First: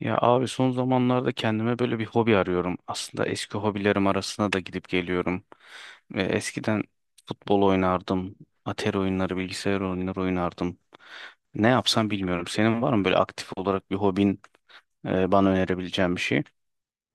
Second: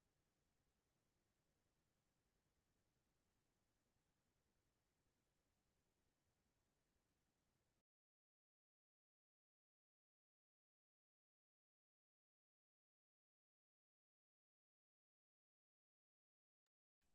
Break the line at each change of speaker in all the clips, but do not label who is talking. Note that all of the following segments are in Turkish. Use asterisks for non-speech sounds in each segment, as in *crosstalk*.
Ya abi son zamanlarda kendime böyle bir hobi arıyorum. Aslında eski hobilerim arasına da gidip geliyorum. Ve eskiden futbol oynardım, atari oyunları, bilgisayar oyunları oynardım. Ne yapsam bilmiyorum. Senin var mı böyle aktif olarak bir hobin, bana önerebileceğin bir şey?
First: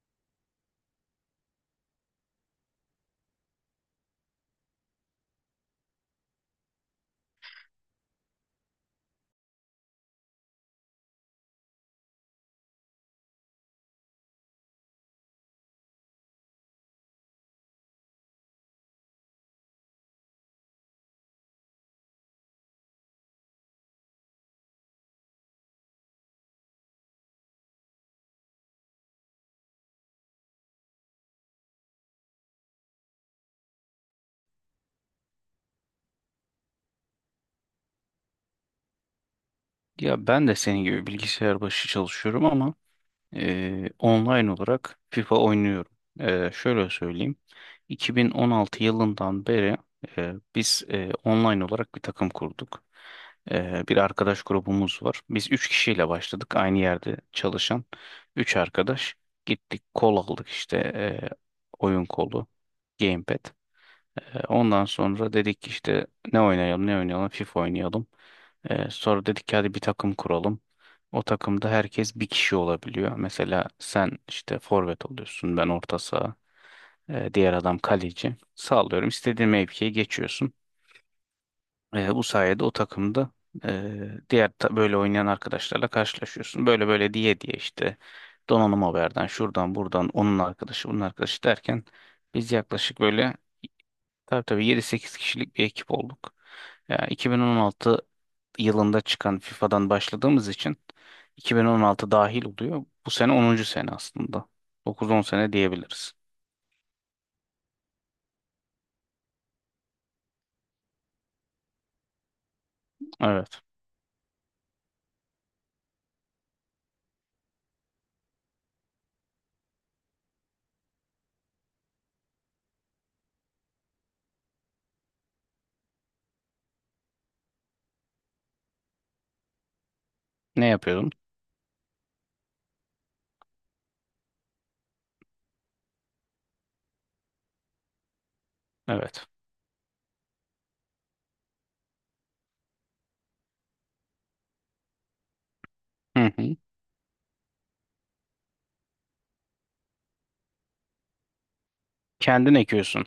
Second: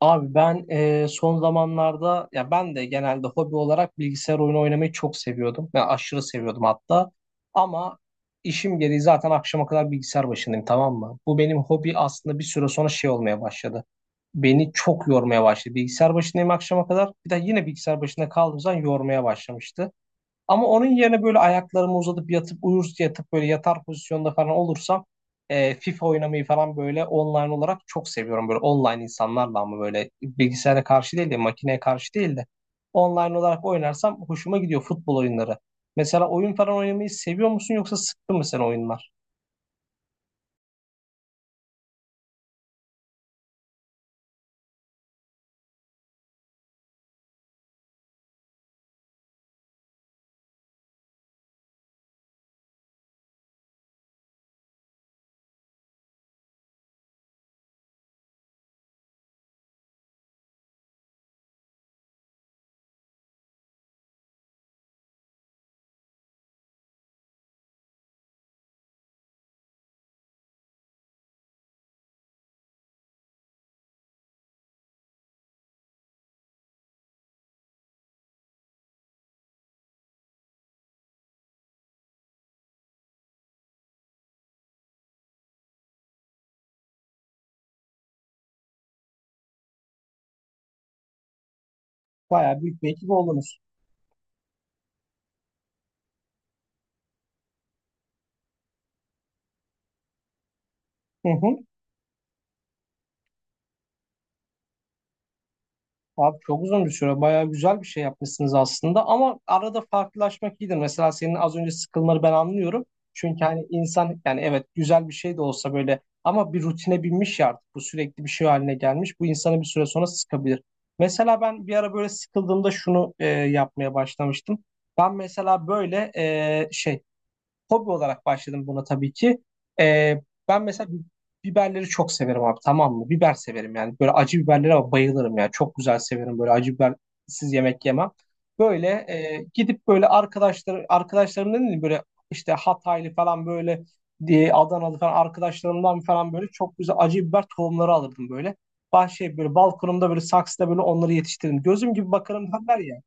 Abi ben son zamanlarda ya ben de genelde hobi olarak bilgisayar oyunu oynamayı çok seviyordum. Ben aşırı seviyordum hatta. Ama işim gereği zaten akşama kadar bilgisayar başındayım, tamam mı? Bu benim hobi aslında bir süre sonra şey olmaya başladı. Beni çok yormaya başladı. Bilgisayar başındayım akşama kadar. Bir de yine bilgisayar başında kaldığım zaman yormaya başlamıştı. Ama onun yerine böyle ayaklarımı uzatıp yatıp uyur yatıp böyle yatar pozisyonda falan olursam FIFA oynamayı falan böyle online olarak çok seviyorum. Böyle online insanlarla ama böyle bilgisayara karşı değil de makineye karşı değil de online olarak oynarsam hoşuma gidiyor futbol oyunları. Mesela oyun falan oynamayı seviyor musun yoksa sıktı mı sen oyunlar?
Ya ben de senin gibi bilgisayar başı çalışıyorum ama Online olarak FIFA oynuyorum. Şöyle söyleyeyim. 2016 yılından beri biz online olarak bir takım kurduk. Bir arkadaş grubumuz var. Biz 3 kişiyle başladık. Aynı yerde çalışan 3 arkadaş. Gittik kol aldık işte oyun kolu, gamepad. Ondan sonra dedik ki işte ne oynayalım ne oynayalım FIFA oynayalım. Sonra dedik ki hadi bir takım kuralım. O takımda herkes bir kişi olabiliyor. Mesela sen işte forvet oluyorsun, ben orta saha. Diğer adam kaleci. Sağlıyorum, istediğin mevkiye geçiyorsun. Bu sayede o takımda böyle oynayan arkadaşlarla karşılaşıyorsun. Böyle böyle diye diye işte donanım haberden, şuradan buradan, onun arkadaşı bunun arkadaşı derken, biz
Bayağı büyük bir
yaklaşık
ekip
böyle.
oldunuz.
Tabii tabii, yedi sekiz kişilik bir ekip olduk. Ya 2016 yılında çıkan FIFA'dan başladığımız için
Hı hı.
2016 dahil oluyor. Bu sene onuncu sene aslında. Dokuz on sene diyebiliriz.
Abi çok uzun bir süre bayağı güzel bir şey yapmışsınız aslında, ama arada farklılaşmak iyidir. Mesela senin az önce sıkılmanı ben anlıyorum. Çünkü
Evet.
hani insan, yani evet güzel bir şey de olsa böyle ama bir rutine binmiş ya, artık bu sürekli bir şey haline gelmiş. Bu insanı bir süre sonra sıkabilir. Mesela ben bir ara böyle sıkıldığımda şunu yapmaya başlamıştım. Ben mesela böyle e, şey, hobi olarak başladım buna tabii ki. Ee, ben
Ne
mesela
yapıyordum?
biberleri çok severim abi, tamam mı? Biber severim yani. Böyle acı biberlere bayılırım ya. Çok güzel severim, böyle acı bibersiz yemek yemem. Böyle
Evet.
gidip böyle arkadaşlarım dedim böyle işte Hataylı falan böyle diye Adanalı falan arkadaşlarımdan falan
Hı
böyle
hı.
çok güzel acı biber tohumları alırdım böyle. Bahçeye böyle balkonumda böyle saksıda böyle onları yetiştirdim. Gözüm gibi bakarım
Kendin
derler ya.
ekiyorsun,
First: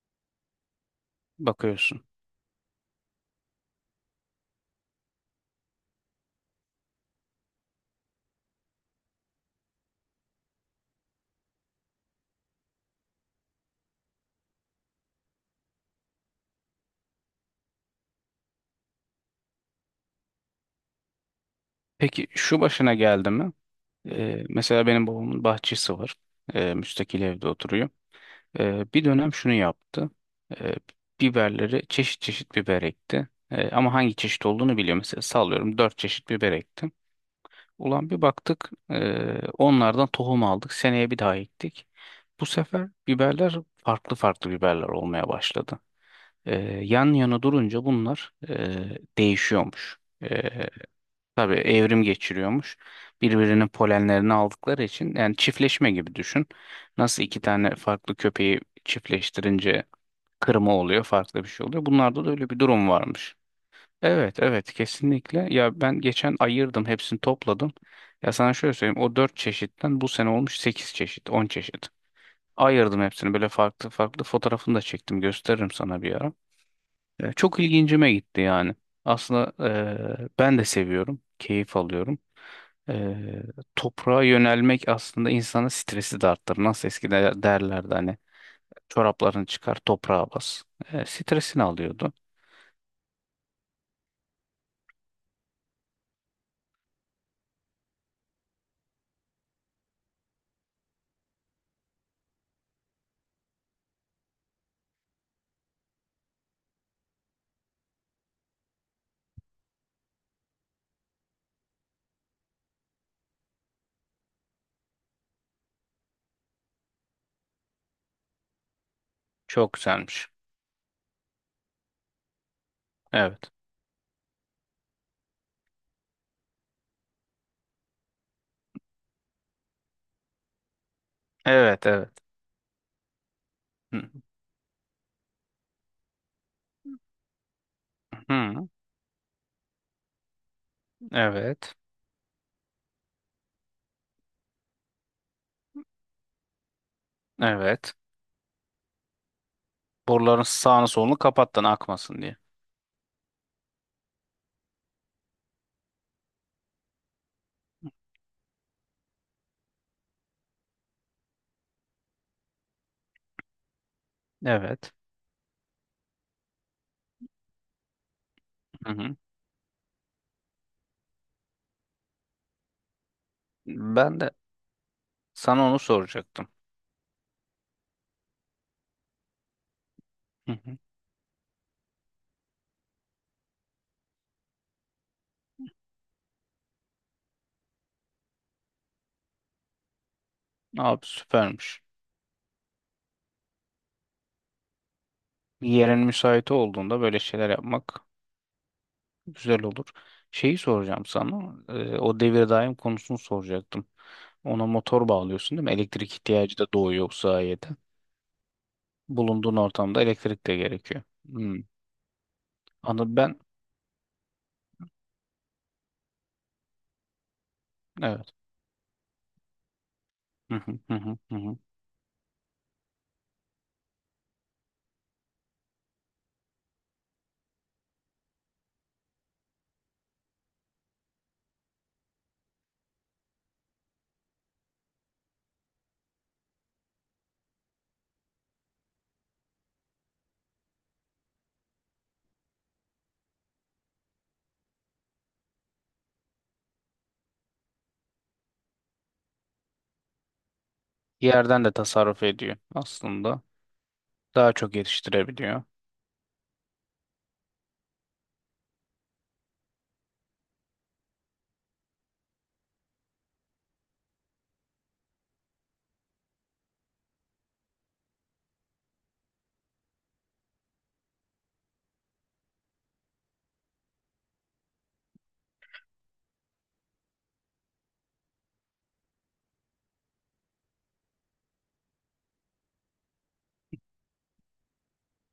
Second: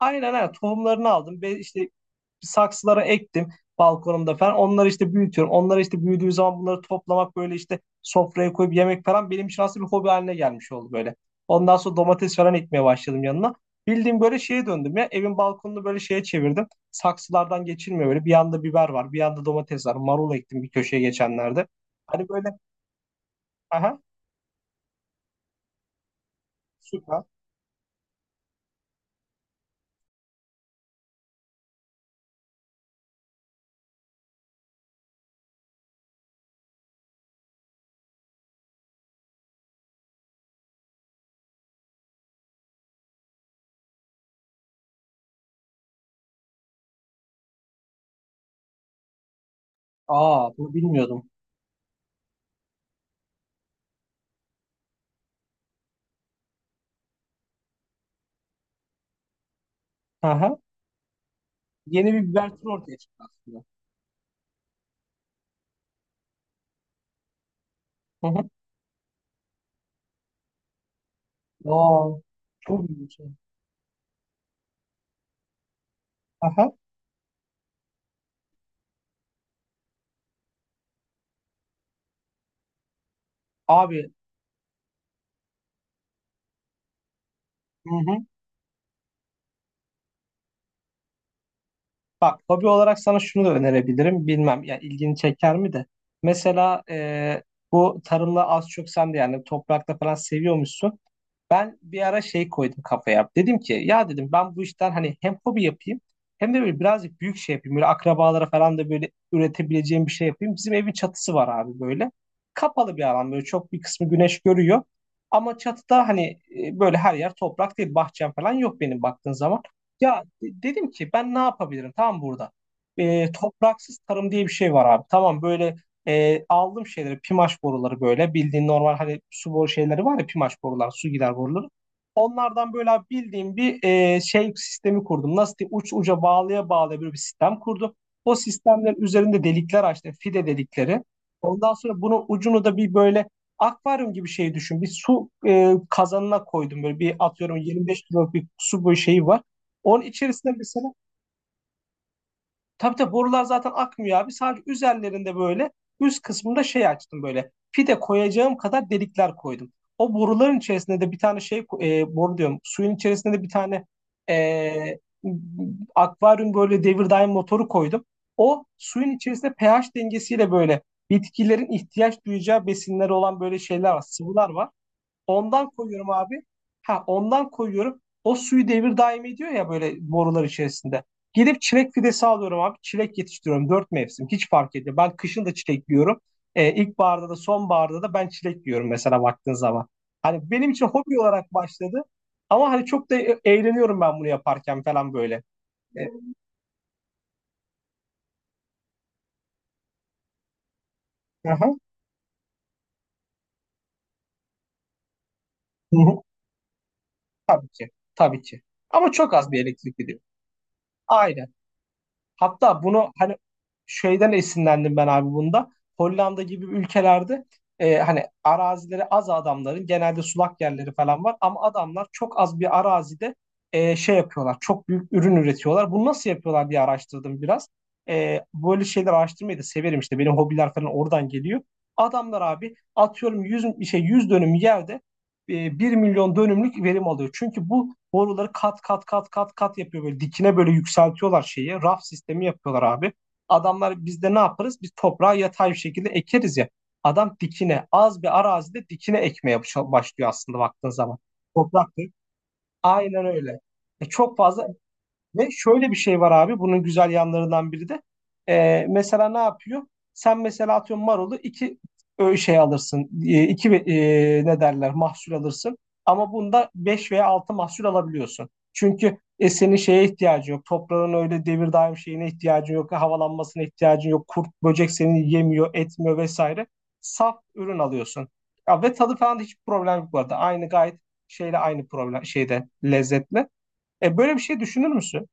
Aynen aynen tohumlarını aldım. Ve işte
bakıyorsun.
saksılara ektim balkonumda falan. Onları işte büyütüyorum. Onları işte büyüdüğü zaman bunları toplamak böyle işte sofraya koyup yemek falan benim için aslında bir hobi haline gelmiş oldu böyle. Ondan sonra domates falan ekmeye başladım yanına. Bildiğim böyle şeye döndüm ya. Evin balkonunu böyle şeye çevirdim. Saksılardan geçilmiyor böyle. Bir yanda biber var, bir yanda domates var. Marul ektim bir köşeye geçenlerde.
Peki
Hani böyle
şu başına geldi mi?
aha
Mesela benim babamın bahçesi var. Müstakil
süper.
evde oturuyor. Bir dönem şunu yaptı. Ee, biberleri çeşit çeşit biber ekti. Ama hangi çeşit olduğunu biliyor. Mesela sallıyorum, dört çeşit biber ektim. Ulan bir baktık, onlardan tohum aldık. Seneye bir daha ektik. Bu sefer biberler farklı farklı biberler olmaya başladı. Ee, yan yana durunca bunlar değişiyormuş.
Aa,
Ee,
bunu bilmiyordum.
tabii evrim geçiriyormuş. Birbirinin polenlerini aldıkları için, yani çiftleşme gibi düşün. Nasıl iki tane farklı köpeği çiftleştirince
Aha.
kırma oluyor, farklı bir şey oluyor.
Yeni bir
Bunlarda da öyle
biber
bir
türü
durum
ortaya çıktı
varmış.
aslında.
Evet, evet, kesinlikle. Ya ben geçen ayırdım, hepsini topladım.
Hı
Ya
hı.
sana şöyle söyleyeyim, o 4 çeşitten bu sene olmuş 8 çeşit, 10 çeşit.
Aa, çok iyi
Ayırdım
bir şey.
hepsini böyle farklı farklı, fotoğrafını da çektim, gösteririm sana bir ara.
Aha.
Çok ilgincime gitti yani. Aslında ben de seviyorum, keyif alıyorum. E,
Abi
toprağa yönelmek aslında insanın stresi de arttırır. Nasıl eskiden
hı
derlerdi hani,
hı.
çoraplarını çıkar toprağa bas. Stresini alıyordu.
Bak, hobi olarak sana şunu da önerebilirim. Bilmem ya ilgini çeker mi de. Mesela bu tarımla az çok sen de yani toprakta falan seviyormuşsun. Ben bir ara şey koydum kafaya. Dedim ki ya, dedim ben bu işten hani hem hobi yapayım hem de böyle birazcık büyük şey yapayım. Böyle akrabalara falan da böyle üretebileceğim bir şey yapayım. Bizim evin çatısı var abi böyle. Kapalı bir alan, böyle çok bir kısmı güneş görüyor. Ama çatıda hani böyle her yer toprak değil, bahçem falan yok benim baktığın zaman.
Çok
Ya
güzelmiş.
dedim ki ben ne yapabilirim tam burada. E,
Evet.
topraksız tarım diye bir şey var abi. Tamam böyle aldım şeyleri, pimaş boruları, böyle bildiğin normal hani su boru şeyleri var ya, pimaş borular, su gider boruları.
Evet, evet.
Onlardan böyle abi bildiğim bir
Hı,
şey sistemi kurdum. Nasıl diyeyim, uç uca bağlaya bağlaya böyle bir sistem kurdum. O
hı,
sistemlerin üzerinde delikler açtım, fide delikleri. Ondan
evet.
sonra bunun ucunu da bir böyle akvaryum gibi şey düşün. Bir su kazanına koydum, böyle bir atıyorum
Evet.
25 kiloluk bir su boyu şeyi var. Onun
Boruların
içerisinde mesela
sağını solunu kapattın akmasın diye.
tabii tabii borular zaten akmıyor abi. Sadece üzerlerinde böyle üst kısmında şey açtım böyle. Fide koyacağım kadar delikler koydum. O boruların içerisinde de bir tane şey boru diyorum. Suyun içerisinde de bir tane
Evet.
e, akvaryum böyle devir daim motoru koydum. O
Hı
suyun
hı.
içerisinde pH dengesiyle böyle bitkilerin ihtiyaç duyacağı besinleri olan böyle şeyler var,
Ben de
sıvılar var.
sana
Ondan
onu
koyuyorum abi.
soracaktım.
Ha, ondan koyuyorum. O suyu devir daim ediyor ya böyle borular
Hı hı.
içerisinde. Gidip çilek fidesi alıyorum abi. Çilek yetiştiriyorum. Dört mevsim. Hiç fark etmiyor. Ben kışın da çilek yiyorum. İlkbaharda da sonbaharda da ben çilek yiyorum mesela baktığın zaman. Hani benim için
Abi
hobi olarak
süpermiş.
başladı. Ama hani çok da eğleniyorum ben bunu yaparken falan böyle.
Yerin
Ee,
müsait olduğunda böyle şeyler yapmak güzel olur. Şeyi soracağım sana.
aha,
O devir daim konusunu soracaktım. Ona motor bağlıyorsun değil mi?
hı
Elektrik
hı,
ihtiyacı da doğuyor bu sayede.
tabii ki. Tabii ki. Ama çok az
Bulunduğun
bir elektrik
ortamda
gidiyor.
elektrik de gerekiyor.
Aynen.
Hmm.
Hatta bunu
Anladım
hani
ben.
şeyden esinlendim ben abi bunda. Hollanda gibi ülkelerde hani
Evet.
arazileri az adamların genelde
Hı
sulak
hı
yerleri
hı hı
falan var
hı. Hı.
ama adamlar çok az bir arazide şey yapıyorlar. Çok büyük ürün üretiyorlar. Bunu nasıl yapıyorlar diye araştırdım biraz. E, böyle şeyler araştırmayı da severim işte. Benim hobiler falan oradan geliyor. Adamlar abi atıyorum 100 şey 100 dönüm yerde 1 milyon dönümlük verim alıyor. Çünkü bu boruları kat kat kat kat kat yapıyor böyle, dikine böyle yükseltiyorlar şeyi. Raf sistemi yapıyorlar abi. Adamlar, biz de ne yaparız? Biz toprağı yatay bir şekilde ekeriz ya. Adam dikine az bir arazide dikine ekmeye başlıyor aslında baktığın zaman.
Yerden de
Toprak değil.
tasarruf ediyor
Aynen
aslında.
öyle. E, çok
Daha
fazla
çok
ve
yetiştirebiliyor.
şöyle bir şey var abi bunun güzel yanlarından biri de. Mesela ne yapıyor? Sen mesela atıyorum marulu iki şey alırsın. İki ne derler, mahsul alırsın. Ama bunda 5 veya 6 mahsul alabiliyorsun. Çünkü senin şeye ihtiyacın yok. Toprağın öyle devir daim şeyine ihtiyacın yok. Havalanmasına ihtiyacın yok. Kurt, böcek seni yemiyor, etmiyor vesaire. Saf ürün alıyorsun. Ya, ve tadı falan da hiç problem yok bu arada. Aynı gayet şeyle aynı problem şeyde lezzetle. E, böyle bir şey düşünür müsün?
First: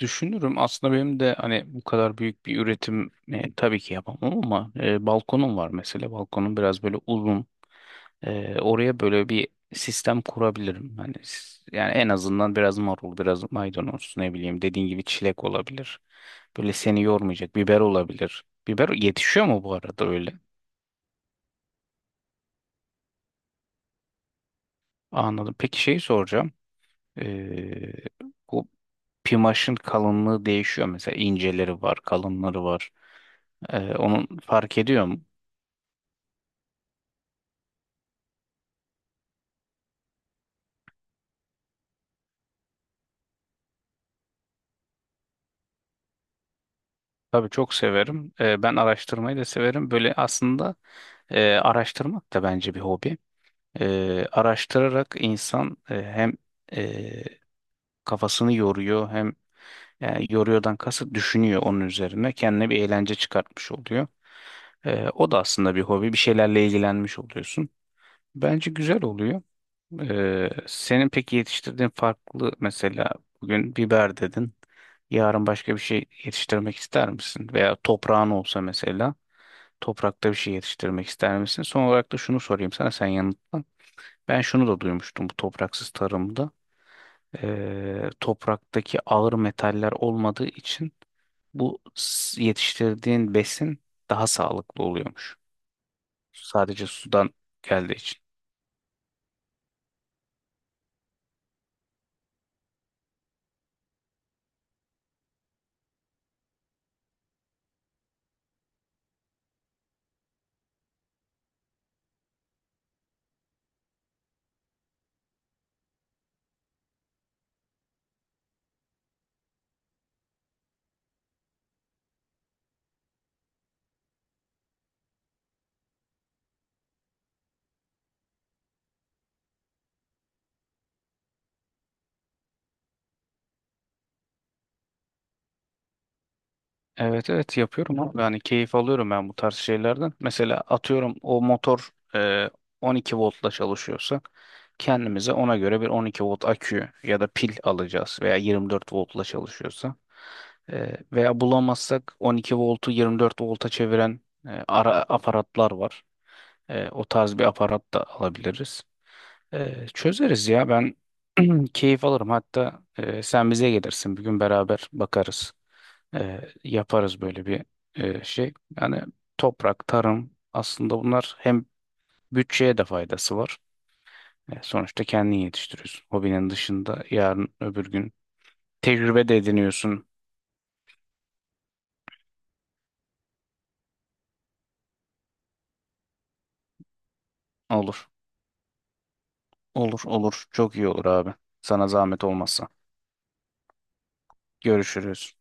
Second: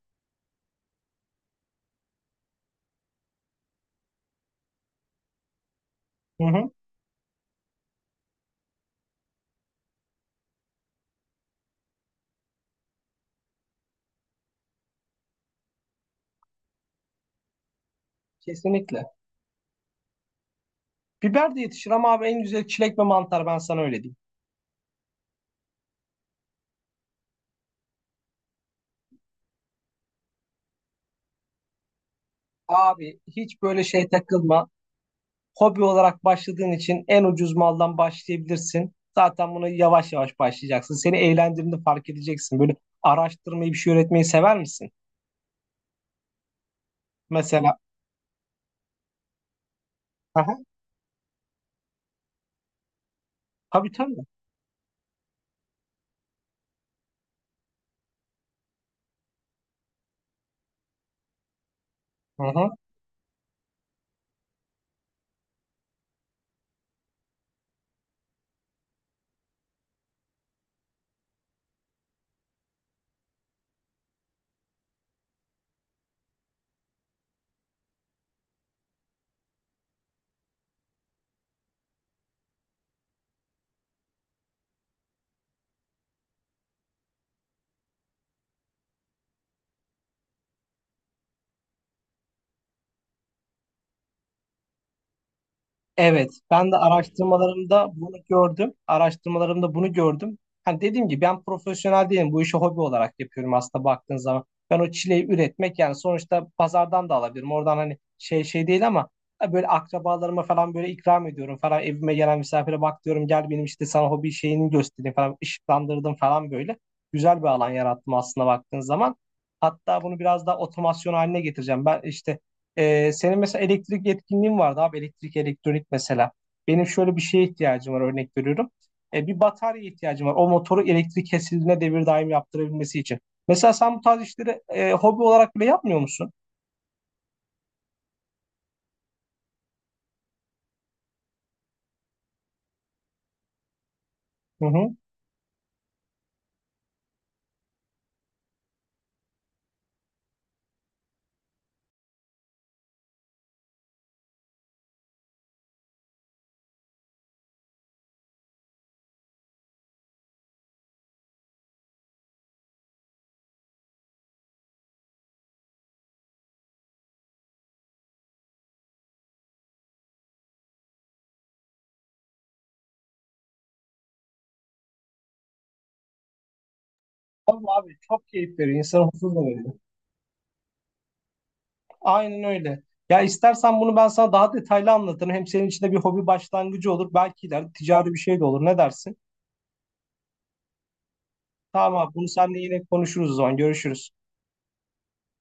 Düşünürüm aslında. Benim de hani bu kadar büyük bir üretim tabii ki yapamam ama balkonum var mesela.
Hı
Balkonum
hı,
biraz böyle uzun. Oraya böyle bir sistem kurabilirim. Hani yani en azından biraz marul, biraz maydanoz, ne bileyim, dediğin gibi çilek olabilir. Böyle seni yormayacak biber olabilir. Biber
kesinlikle.
yetişiyor mu bu arada öyle?
Biber de yetişir ama abi en güzel çilek ve mantar, ben sana öyle diyeyim.
Anladım. Peki şeyi soracağım. Ee, bu pimaşın kalınlığı değişiyor. Mesela inceleri var, kalınları var.
Abi hiç
Ee,
böyle şey
onun
takılma.
fark ediyor mu?
Hobi olarak başladığın için en ucuz maldan başlayabilirsin. Zaten bunu yavaş yavaş başlayacaksın. Seni eğlendirdiğini fark edeceksin. Böyle araştırmayı, bir şey üretmeyi sever misin?
Tabii çok
Mesela.
severim. Ben araştırmayı da severim. Böyle
Aha,
aslında araştırmak da bence bir hobi.
tabii tabii.
Araştırarak insan hem e, kafasını yoruyor, hem yani yoruyordan kasıt düşünüyor onun üzerine.
Hı
Kendine
hı.
bir eğlence çıkartmış oluyor. O da aslında bir hobi. Bir şeylerle ilgilenmiş oluyorsun. Bence güzel oluyor. Senin peki yetiştirdiğin farklı, mesela bugün biber dedin. Yarın başka bir şey yetiştirmek ister misin? Veya toprağın olsa mesela toprakta bir şey yetiştirmek ister misin? Son olarak da şunu sorayım sana, sen yanıtla. Ben şunu da duymuştum bu topraksız tarımda. Topraktaki ağır metaller olmadığı için bu yetiştirdiğin besin daha sağlıklı oluyormuş.
Evet, ben de
Sadece sudan
araştırmalarımda
geldiği
bunu
için.
gördüm. Araştırmalarımda bunu gördüm. Hani dediğim gibi ben profesyonel değilim. Bu işi hobi olarak yapıyorum aslında baktığın zaman. Ben o çileyi üretmek yani sonuçta pazardan da alabilirim. Oradan hani şey şey değil ama böyle akrabalarıma falan böyle ikram ediyorum falan. Evime gelen misafire bak diyorum, gel benim işte sana hobi şeyini göstereyim falan. Işıklandırdım falan böyle. Güzel bir alan yarattım aslında baktığın zaman. Hatta bunu biraz daha otomasyon haline getireceğim. Ben işte senin mesela elektrik yetkinliğin vardı abi, elektrik elektronik mesela. Benim şöyle bir şeye ihtiyacım var, örnek veriyorum. Bir batarya ihtiyacım var. O motoru elektrik kesildiğine devir daim yaptırabilmesi için. Mesela sen bu tarz işleri hobi olarak bile yapmıyor musun?
Evet evet yapıyorum abi. Yani keyif alıyorum ben bu tarz şeylerden. Mesela atıyorum, o motor 12 voltla çalışıyorsa
Hı hı.
kendimize ona göre bir 12 volt akü ya da pil alacağız, veya 24 voltla çalışıyorsa. Veya bulamazsak 12 voltu 24 volta çeviren ara aparatlar var. O tarz bir aparat da alabiliriz. Çözeriz ya, ben *clears throat* keyif alırım. Hatta sen bize gelirsin bir gün, beraber bakarız, yaparız böyle bir şey. Yani toprak, tarım, aslında bunlar hem bütçeye de faydası var. Sonuçta kendin yetiştiriyorsun. Hobinin dışında yarın
Tabii
öbür
abi
gün
çok keyif veriyor. İnsanı
tecrübe
huzur
de
da veriyor.
ediniyorsun.
Aynen öyle. Ya istersen bunu ben sana daha detaylı anlatırım. Hem senin için de bir hobi başlangıcı olur. Belki ileride
Olur.
ticari bir şey de olur. Ne dersin?
Olur olur. Çok iyi olur abi. Sana
Tamam abi,
zahmet
bunu seninle
olmazsa.
yine konuşuruz o zaman. Görüşürüz.
Görüşürüz.